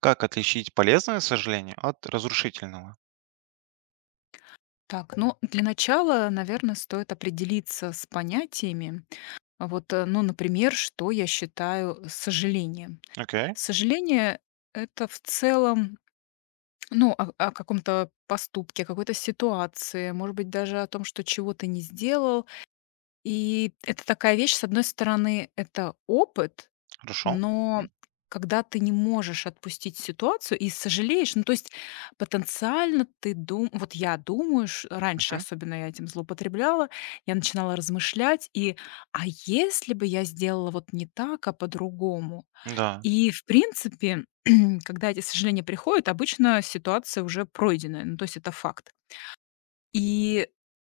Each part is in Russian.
Как отличить полезное сожаление от разрушительного? Так, ну, для начала, наверное, стоит определиться с понятиями. А Вот, э, ну, что я считаю сожалением. Окей, Сожаление — это в целом, о каком-то поступке, о какой-то ситуации, может быть, даже о том, что чего-то не сделал. И это такая вещь, с одной стороны, это опыт, хорошо. но М, когда ты не можешь отпустить ситуацию и сожалеешь, ну, то есть потенциально ты дум вот я думаю, ш раньше мгм. особенно я этим злоупотребляла, я начинала размышлять: и: «А если бы я сделала вот не так, а по-другому?» Да, И, в принципе, когда эти сожаления приходят, обычно ситуация уже пройденная, ну, то есть это факт. И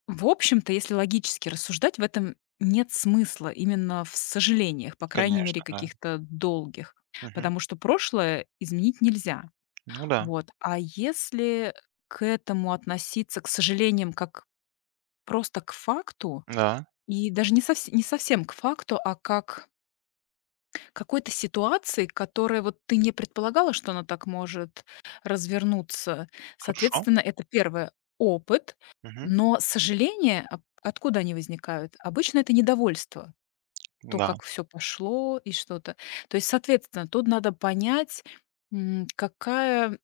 в общем-то, если логически рассуждать, в этом нет смысла именно в сожалениях, по крайней мере, конечно, да. каких-то долгих, Мгм. потому что прошлое изменить нельзя. Ну да, Вот. А если к этому относиться, к сожалениям, как просто к факту, да, и даже не, не совсем к факту, а как какой-то ситуации, которая вот ты не предполагала, что она так может развернуться. хорошо. Соответственно, это один опыт, Мгм. но сожаления, откуда они возникают? Обычно это недовольство, то, Да, как все пошло и что-то. То есть, соответственно, тут надо понять, какая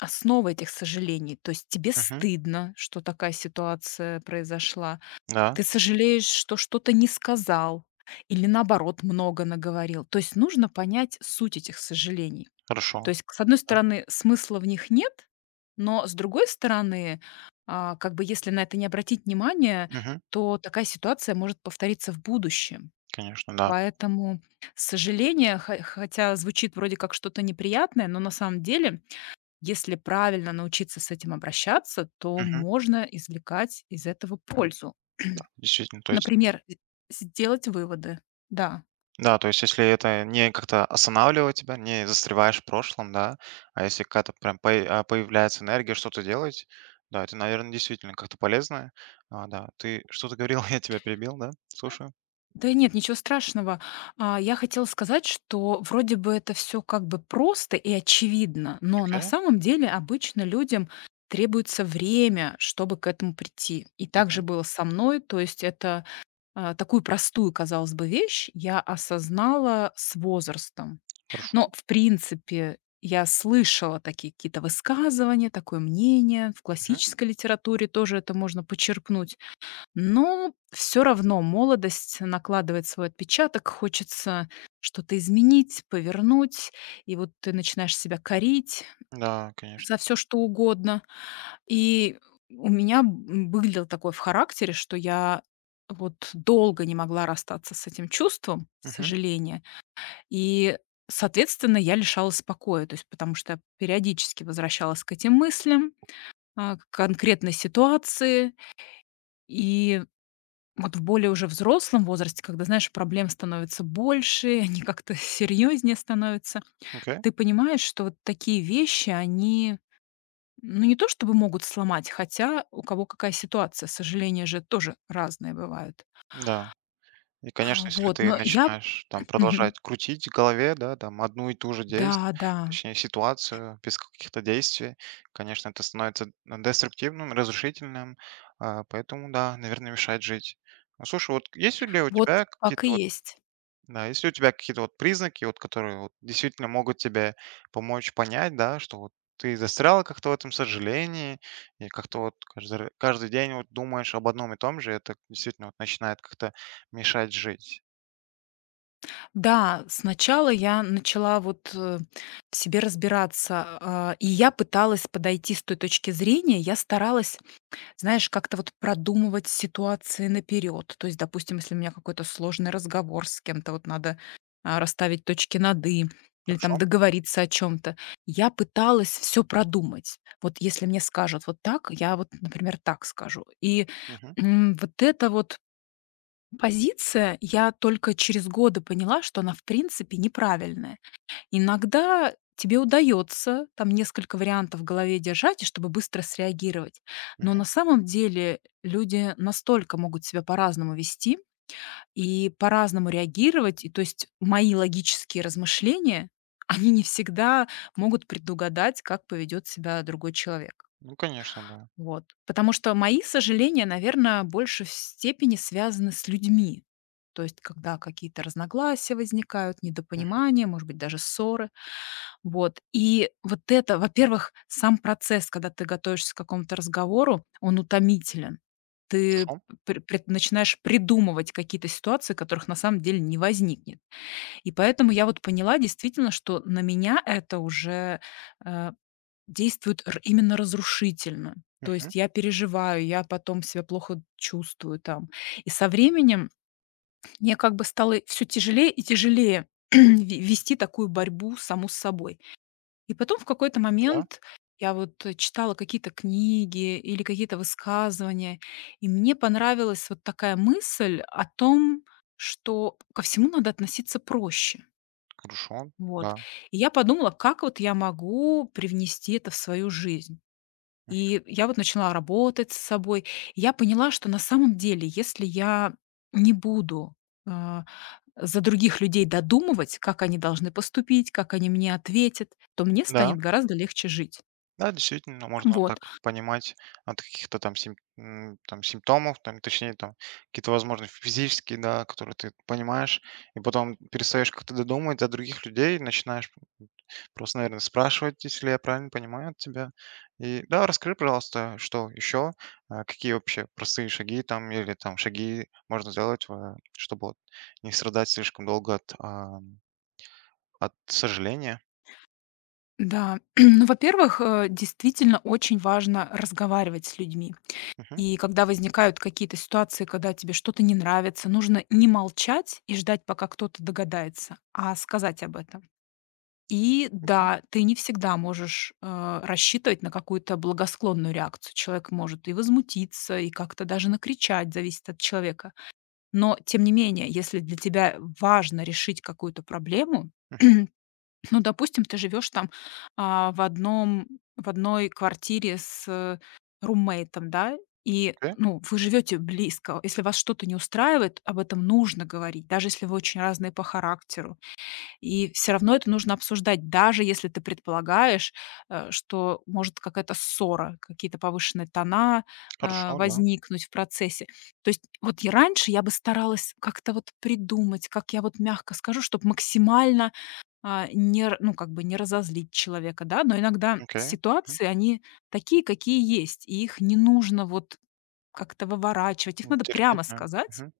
основа этих сожалений. То есть тебе мгм. стыдно, что такая ситуация произошла, Да, ты сожалеешь, что что-то не сказал или, наоборот, много наговорил. То есть нужно понять суть этих сожалений. То хорошо. есть, к с одной Да. стороны, смысла в них нет, но, с другой стороны, как бы если на это не обратить внимание, Мгм. то такая ситуация может повториться в будущем. Конечно, да. Поэтому сожаление, хо хотя звучит вроде как что-то неприятное, но на самом деле, если правильно научиться с этим обращаться, то Мгм. можно извлекать из этого пользу. Действительно, то есть Например, з сделать выводы. Да. да, то есть если это не как-то останавливает тебя, не застреваешь в прошлом, да, а если какая-то прям появляется энергия что-то делать, да, это, наверное, действительно как-то полезное. Да, ты что-то говорил, я тебя перебил, да? Слушаю. Да нет, ничего страшного. Я хотела сказать, что вроде бы это все как бы просто и очевидно, но на Окей. самом деле обычно людям требуется время, чтобы к этому прийти. И так же было со мной. То есть это, такую простую, казалось бы, вещь я осознала с возрастом. Хорошо. Но, в принципе, я слышала такие какие-то высказывания, такое мнение. В Мгм. классической литературе тоже это можно почерпнуть. Но все равно молодость накладывает свой отпечаток, хочется что-то изменить, повернуть. И вот ты начинаешь себя корить Да, конечно. за все что угодно. И у меня было такое в характере, что я вот долго не могла расстаться с этим чувством Мгм. сожаления. И, соответственно, я лишалась покоя, то есть потому что я периодически возвращалась к этим мыслям, к конкретной ситуации. И вот в более уже взрослом возрасте, когда, знаешь, проблем становится больше, они как-то серьезнее становятся, Окей. ты понимаешь, что вот такие вещи, они, ну, не то чтобы могут сломать, хотя у кого какая ситуация, сожаления же тоже разные бывают. Да. И, конечно, если Вот, ты но я начинаешь там Мгм. продолжать крутить в голове, да, там одну и ту же действие, Да, да, точнее ситуацию без каких-то действий, конечно, это становится деструктивным, разрушительным, поэтому, да, наверное, мешает жить. Ну, слушай, вот есть ли у вот тебя так и какие-то. есть. Да, если у тебя какие-то вот признаки, вот, которые вот действительно могут тебе помочь понять, да, что вот ты застрял как-то в этом сожалении, и как-то вот каждый день вот думаешь об одном и том же, это действительно вот начинает как-то мешать жить. Да, сначала я начала в себе разбираться, и я пыталась подойти с той точки зрения, я старалась, знаешь, как-то вот продумывать ситуации наперед. То есть, допустим, если у меня какой-то сложный разговор с кем-то, вот надо расставить точки над «и» или там Хорошо? договориться о чем-то. Я пыталась все продумать. Вот если мне скажут вот так, я вот, например, так скажу. И Мгм. Вот эта вот позиция, я только через годы поняла, что она в принципе неправильная. Иногда тебе удается там несколько вариантов в голове держать, и чтобы быстро среагировать. Но Мгм. на самом деле люди настолько могут себя по-разному вести и по-разному реагировать. И то есть мои логические размышления, они не всегда могут предугадать, как поведет себя другой человек. Ну, конечно, да. Вот. Потому что мои сожаления, наверное, больше в степени связаны с людьми. То есть когда какие-то разногласия возникают, Мгм. недопонимания, может быть, даже ссоры. Вот. И вот это, во-первых, сам процесс, когда ты готовишься к какому-то разговору, он утомителен. Ты Хорошо. Начинаешь придумывать какие-то ситуации, которых на самом деле не возникнет. И поэтому я вот поняла действительно, что на меня это уже э, действует именно разрушительно. То Мгм. есть я переживаю, я потом себя плохо чувствую там. И со временем мне как бы стало все тяжелее и тяжелее ве- вести такую борьбу саму с собой. И потом в какой-то Да, момент я читала какие-то книги или какие-то высказывания, и мне понравилась вот такая мысль о том, что ко всему надо относиться проще. хорошо, Вот. да. И я подумала, как вот я могу привнести это в свою жизнь. Мгм. И я вот начала работать с собой. И я поняла, что на самом деле, если я не буду, а, за других людей додумывать, как они должны поступить, как они мне ответят, то мне Да. станет гораздо легче жить. Да, действительно, можно вот Вот, так понимать от каких-то там, там симптомов, там, точнее, там какие-то, возможно, физические, да, которые ты понимаешь, и потом перестаешь как-то додумывать о других людей, начинаешь просто, наверное, спрашивать, если я правильно понимаю от тебя. И да, расскажи, пожалуйста, что еще, какие вообще простые шаги там или там шаги можно сделать, чтобы вот не страдать слишком долго от сожаления. да. Ну, во-первых, действительно очень важно разговаривать с людьми. Мгм. И когда возникают какие-то ситуации, когда тебе что-то не нравится, нужно не молчать и ждать, пока кто-то догадается, а сказать об этом. И Окей. да, ты не всегда можешь рассчитывать на какую-то благосклонную реакцию. Человек может и возмутиться, и как-то даже накричать, зависит от человека. Но, тем не менее, если для тебя важно решить какую-то проблему, Мгм. ну, допустим, ты живешь там, а, в одном в одной квартире с, руммейтом, да, и, Окей. ну, вы живете близко. Если вас что-то не устраивает, об этом нужно говорить, даже если вы очень разные по характеру. И все равно это нужно обсуждать, даже если ты предполагаешь, что может какая-то ссора, какие-то повышенные тона, Хорошо, да. возникнуть в процессе. То есть вот и раньше я бы старалась как-то вот придумать, как я вот мягко скажу, чтобы максимально а, не р ну, как бы не разозлить человека, да. Но иногда Окей. ситуации, они такие, какие есть, и их не нужно вот как-то выворачивать. Их Ну, надо терпеть, прямо да. сказать, Мгм.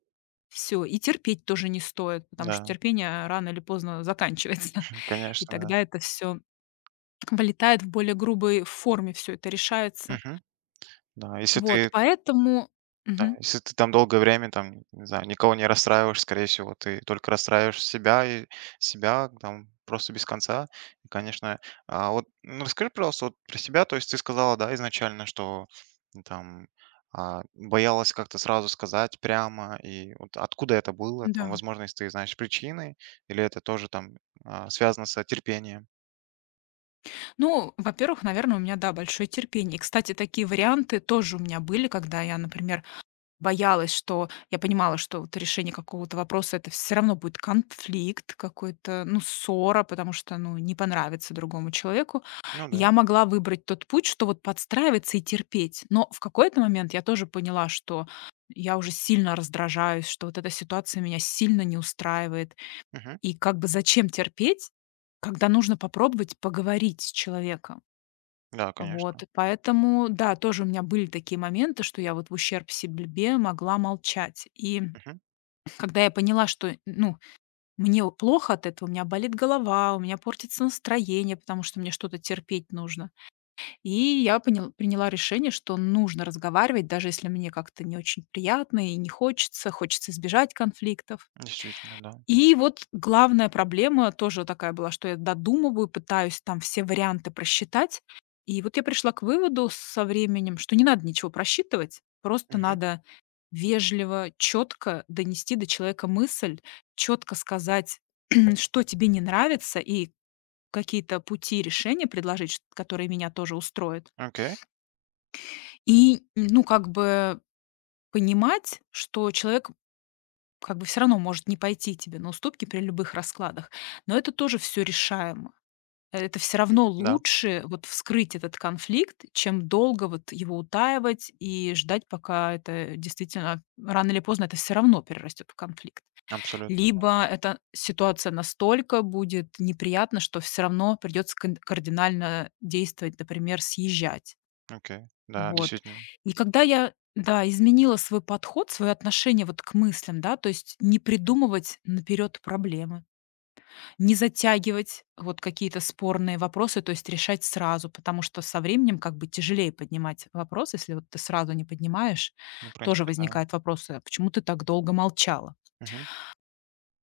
все. И терпеть тоже не стоит, потому что Да, терпение рано или поздно заканчивается. И конечно, да. тогда это все вылетает в более грубой форме, все это решается. Мгм. Да, если Вот, ты, поэтому да, мгм. если ты там долгое время там, не знаю, никого не расстраиваешь, скорее всего, ты только расстраиваешь себя и себя там просто без конца. И, конечно, вот ну, расскажи, пожалуйста, вот про себя. То есть ты сказала, да, изначально, что ну, там боялась как-то сразу сказать прямо. И вот откуда это было? Там, Да. возможно, если ты знаешь причины, или это тоже связано с терпением. Ну, во-первых, наверное, у меня, да, большое терпение. И, кстати, такие варианты тоже у меня были, когда я, например, боялась, что я понимала, что вот решение какого-то вопроса — это все равно будет конфликт какой-то, ну, ссора, потому что, ну, не понравится другому человеку. Ну да. Я могла выбрать тот путь, что вот подстраиваться и терпеть. Но в какой-то момент я тоже поняла, что я уже сильно раздражаюсь, что вот эта ситуация меня сильно не устраивает. Мгм. И как бы зачем терпеть, когда нужно попробовать поговорить с человеком? Да, конечно. Вот, и поэтому, да, тоже у меня были такие моменты, что я вот в ущерб себе могла молчать. И когда я поняла, что, ну, мне плохо от этого, у меня болит голова, у меня портится настроение, потому что мне что-то терпеть нужно. И я приняла решение, что нужно разговаривать, даже если мне как-то не очень приятно и не хочется, хочется избежать конфликтов. Действительно, да. И вот главная проблема тоже такая была, что я додумываю, пытаюсь там все варианты просчитать. И вот я пришла к выводу со временем, что не надо ничего просчитывать, просто Мгм. надо вежливо, четко донести до человека мысль, четко сказать, что тебе не нравится, и какие-то пути решения предложить, которые меня тоже устроят. Окей, И, ну, как бы понимать, что человек как бы все равно может не пойти тебе на уступки при любых раскладах, но это тоже все решаемо. Это все равно да, лучше вот вскрыть этот конфликт, чем долго вот его утаивать и ждать, пока это действительно рано или поздно это все равно перерастет в конфликт. абсолютно. Либо эта ситуация настолько будет неприятна, что все равно придется кардинально действовать, например, съезжать. Окей, да, Вот. действительно. И когда я, да, изменила свой подход, свое отношение вот к мыслям, да, то есть не Мгм. придумывать наперед проблемы, не затягивать вот какие-то спорные вопросы, то есть решать сразу, потому что со временем как бы тяжелее поднимать вопрос, если вот ты сразу не поднимаешь, Ну, в тоже принципе, да. возникают вопросы: «А почему ты так долго молчала?» Мгм.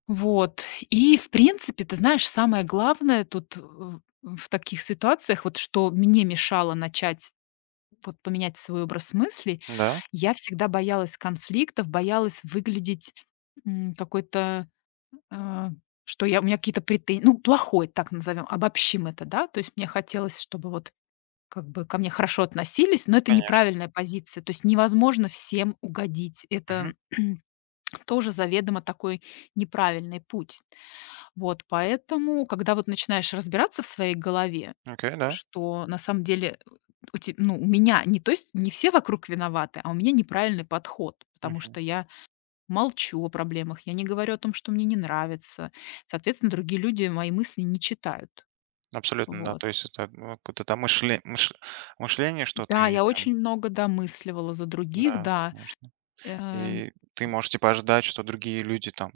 Вот. И, в принципе, ты знаешь, самое главное тут в таких ситуациях, вот что мне мешало начать вот поменять свой образ мыслей. Да, Я всегда боялась конфликтов, боялась выглядеть, какой-то, а, что я у меня какие-то претен ну, плохой, так назовем, обобщим это, да. То есть мне хотелось, чтобы вот как бы ко мне хорошо относились, но это конечно. неправильная позиция. То есть невозможно всем угодить. Мгм. Это тоже заведомо такой неправильный путь. Вот поэтому, когда вот начинаешь разбираться в своей голове, Окей, да. что на самом деле у те ну, у меня не, то есть не все вокруг виноваты, а у меня неправильный подход, потому Мгм. что я молчу о проблемах, я не говорю о том, что мне не нравится. Соответственно, другие люди мои мысли не читают. Абсолютно, да. Вот. То есть это, ну, какое-то там мышление, что Да, ты я там. очень много домысливала за других, Да, да. конечно. Э, И ты и- можешь, типа, ожидать, что другие люди там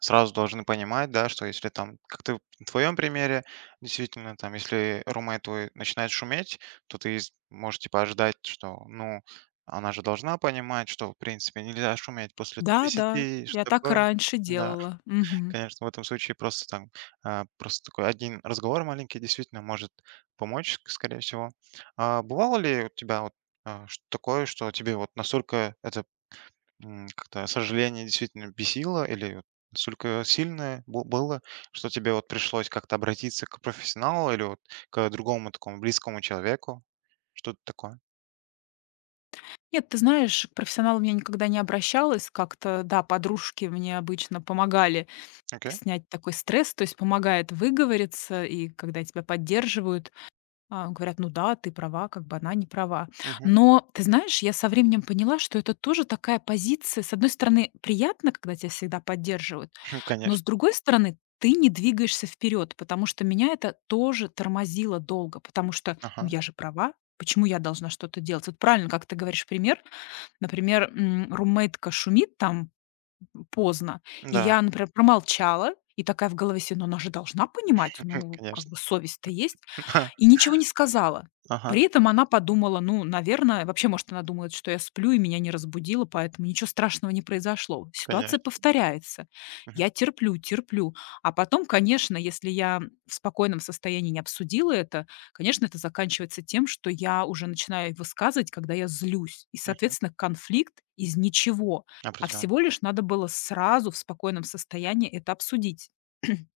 сразу должны понимать, да, что если там, как ты в твоем примере, действительно, там, если румейт твой начинает шуметь, то ты можешь, типа, ожидать, что, ну, она же должна понимать, что, в принципе, нельзя шуметь после там, да, да, 10, что я так такое. раньше Да, делала. Мгм. конечно, в этом случае просто такой один разговор маленький действительно может помочь, скорее всего. А бывало ли у тебя вот такое, что тебе вот настолько это. Как-то сожаление действительно бесило или вот настолько сильное было, что тебе вот пришлось как-то обратиться к профессионалу или вот к другому такому близкому человеку? Что-то такое. Нет, ты знаешь, к профессионалам я никогда не обращалась. Как-то, да, подружки мне обычно помогали Окей. снять такой стресс, то есть помогает выговориться, и когда тебя поддерживают, говорят: «Ну да, ты права, как бы она не права». Мгм. Но ты знаешь, я со временем поняла, что это тоже такая позиция. С одной стороны, приятно, когда тебя всегда поддерживают, но Конечно. с другой стороны, ты не двигаешься вперед, потому что меня это тоже тормозило долго, потому что, ну, Ага. я же права, почему я должна что-то делать? Вот правильно, как ты говоришь пример. Например, румейтка шумит там поздно. И Да, я, например, промолчала и такая в голове себе: «Ну, она же должна понимать, ну, как конечно. бы совесть-то есть». И ничего не сказала. Ага, При этом она подумала, ну, наверное, вообще, может, она думает, что я сплю и меня не разбудила, поэтому ничего страшного не произошло. Ситуация конечно. повторяется. Мгм. Я терплю, терплю. А потом, конечно, если я в спокойном состоянии не обсудила это, конечно, это заканчивается тем, что я уже начинаю высказывать, когда я злюсь. И, Мгм. соответственно, конфликт из ничего. А Определенно. всего лишь надо было сразу в спокойном состоянии это обсудить,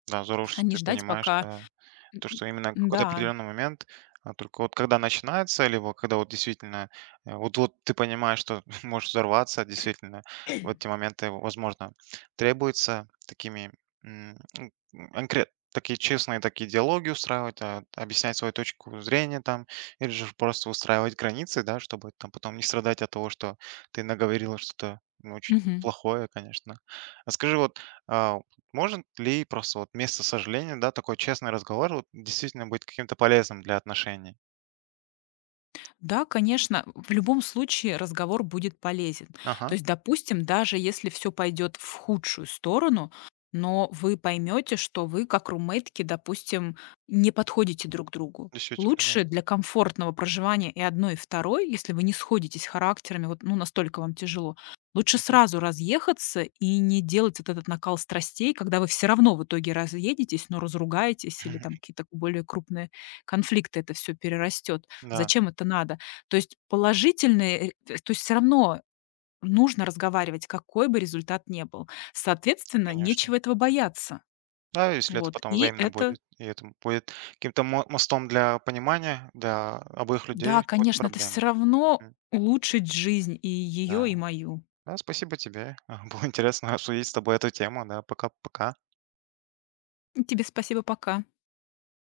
Да, здорово, а что не ты ждать, понимаешь, пока... да. М, То, что именно м, какой-то Да. определенный момент, только вот когда начинается, либо когда вот действительно, вот ты понимаешь, что можешь взорваться, действительно, в эти моменты, возможно, требуется такими, м, м, конкрет такие честные такие диалоги устраивать, объяснять свою точку зрения там, или же просто устраивать границы, да, чтобы там потом не страдать от того, что ты наговорила что-то, ну, очень Мгм. плохое, конечно. А скажи, вот, а, может ли просто вот вместо сожаления, да, такой честный разговор вот действительно быть каким-то полезным для отношений? Да, конечно, в любом случае разговор будет полезен. То Ага, есть, допустим, даже если все пойдет в худшую сторону, но вы поймете, что вы, как румейтки, допустим, не подходите друг другу. действительно, да. Лучше для комфортного проживания и одной, и второй, если вы не сходитесь характерами, вот ну, настолько вам тяжело, лучше Мгм. сразу разъехаться и не делать вот этот накал страстей, когда вы все равно в итоге разъедетесь, но разругаетесь или там какие-то более крупные конфликты это все перерастет. Да, Зачем это надо? То есть положительные, то есть все равно нужно разговаривать, какой бы результат ни был. Соответственно, конечно. нечего этого бояться. Да, если это Вот. потом И взаимно это будет, и это будет каким-то мостом для понимания, для обоих да, людей какой-то конечно, это все проблемы. равно Мгм. улучшит жизнь и ее Да. и мою. Да, спасибо тебе. Было интересно обсудить с тобой эту тему. Да, пока-пока. Тебе спасибо, пока.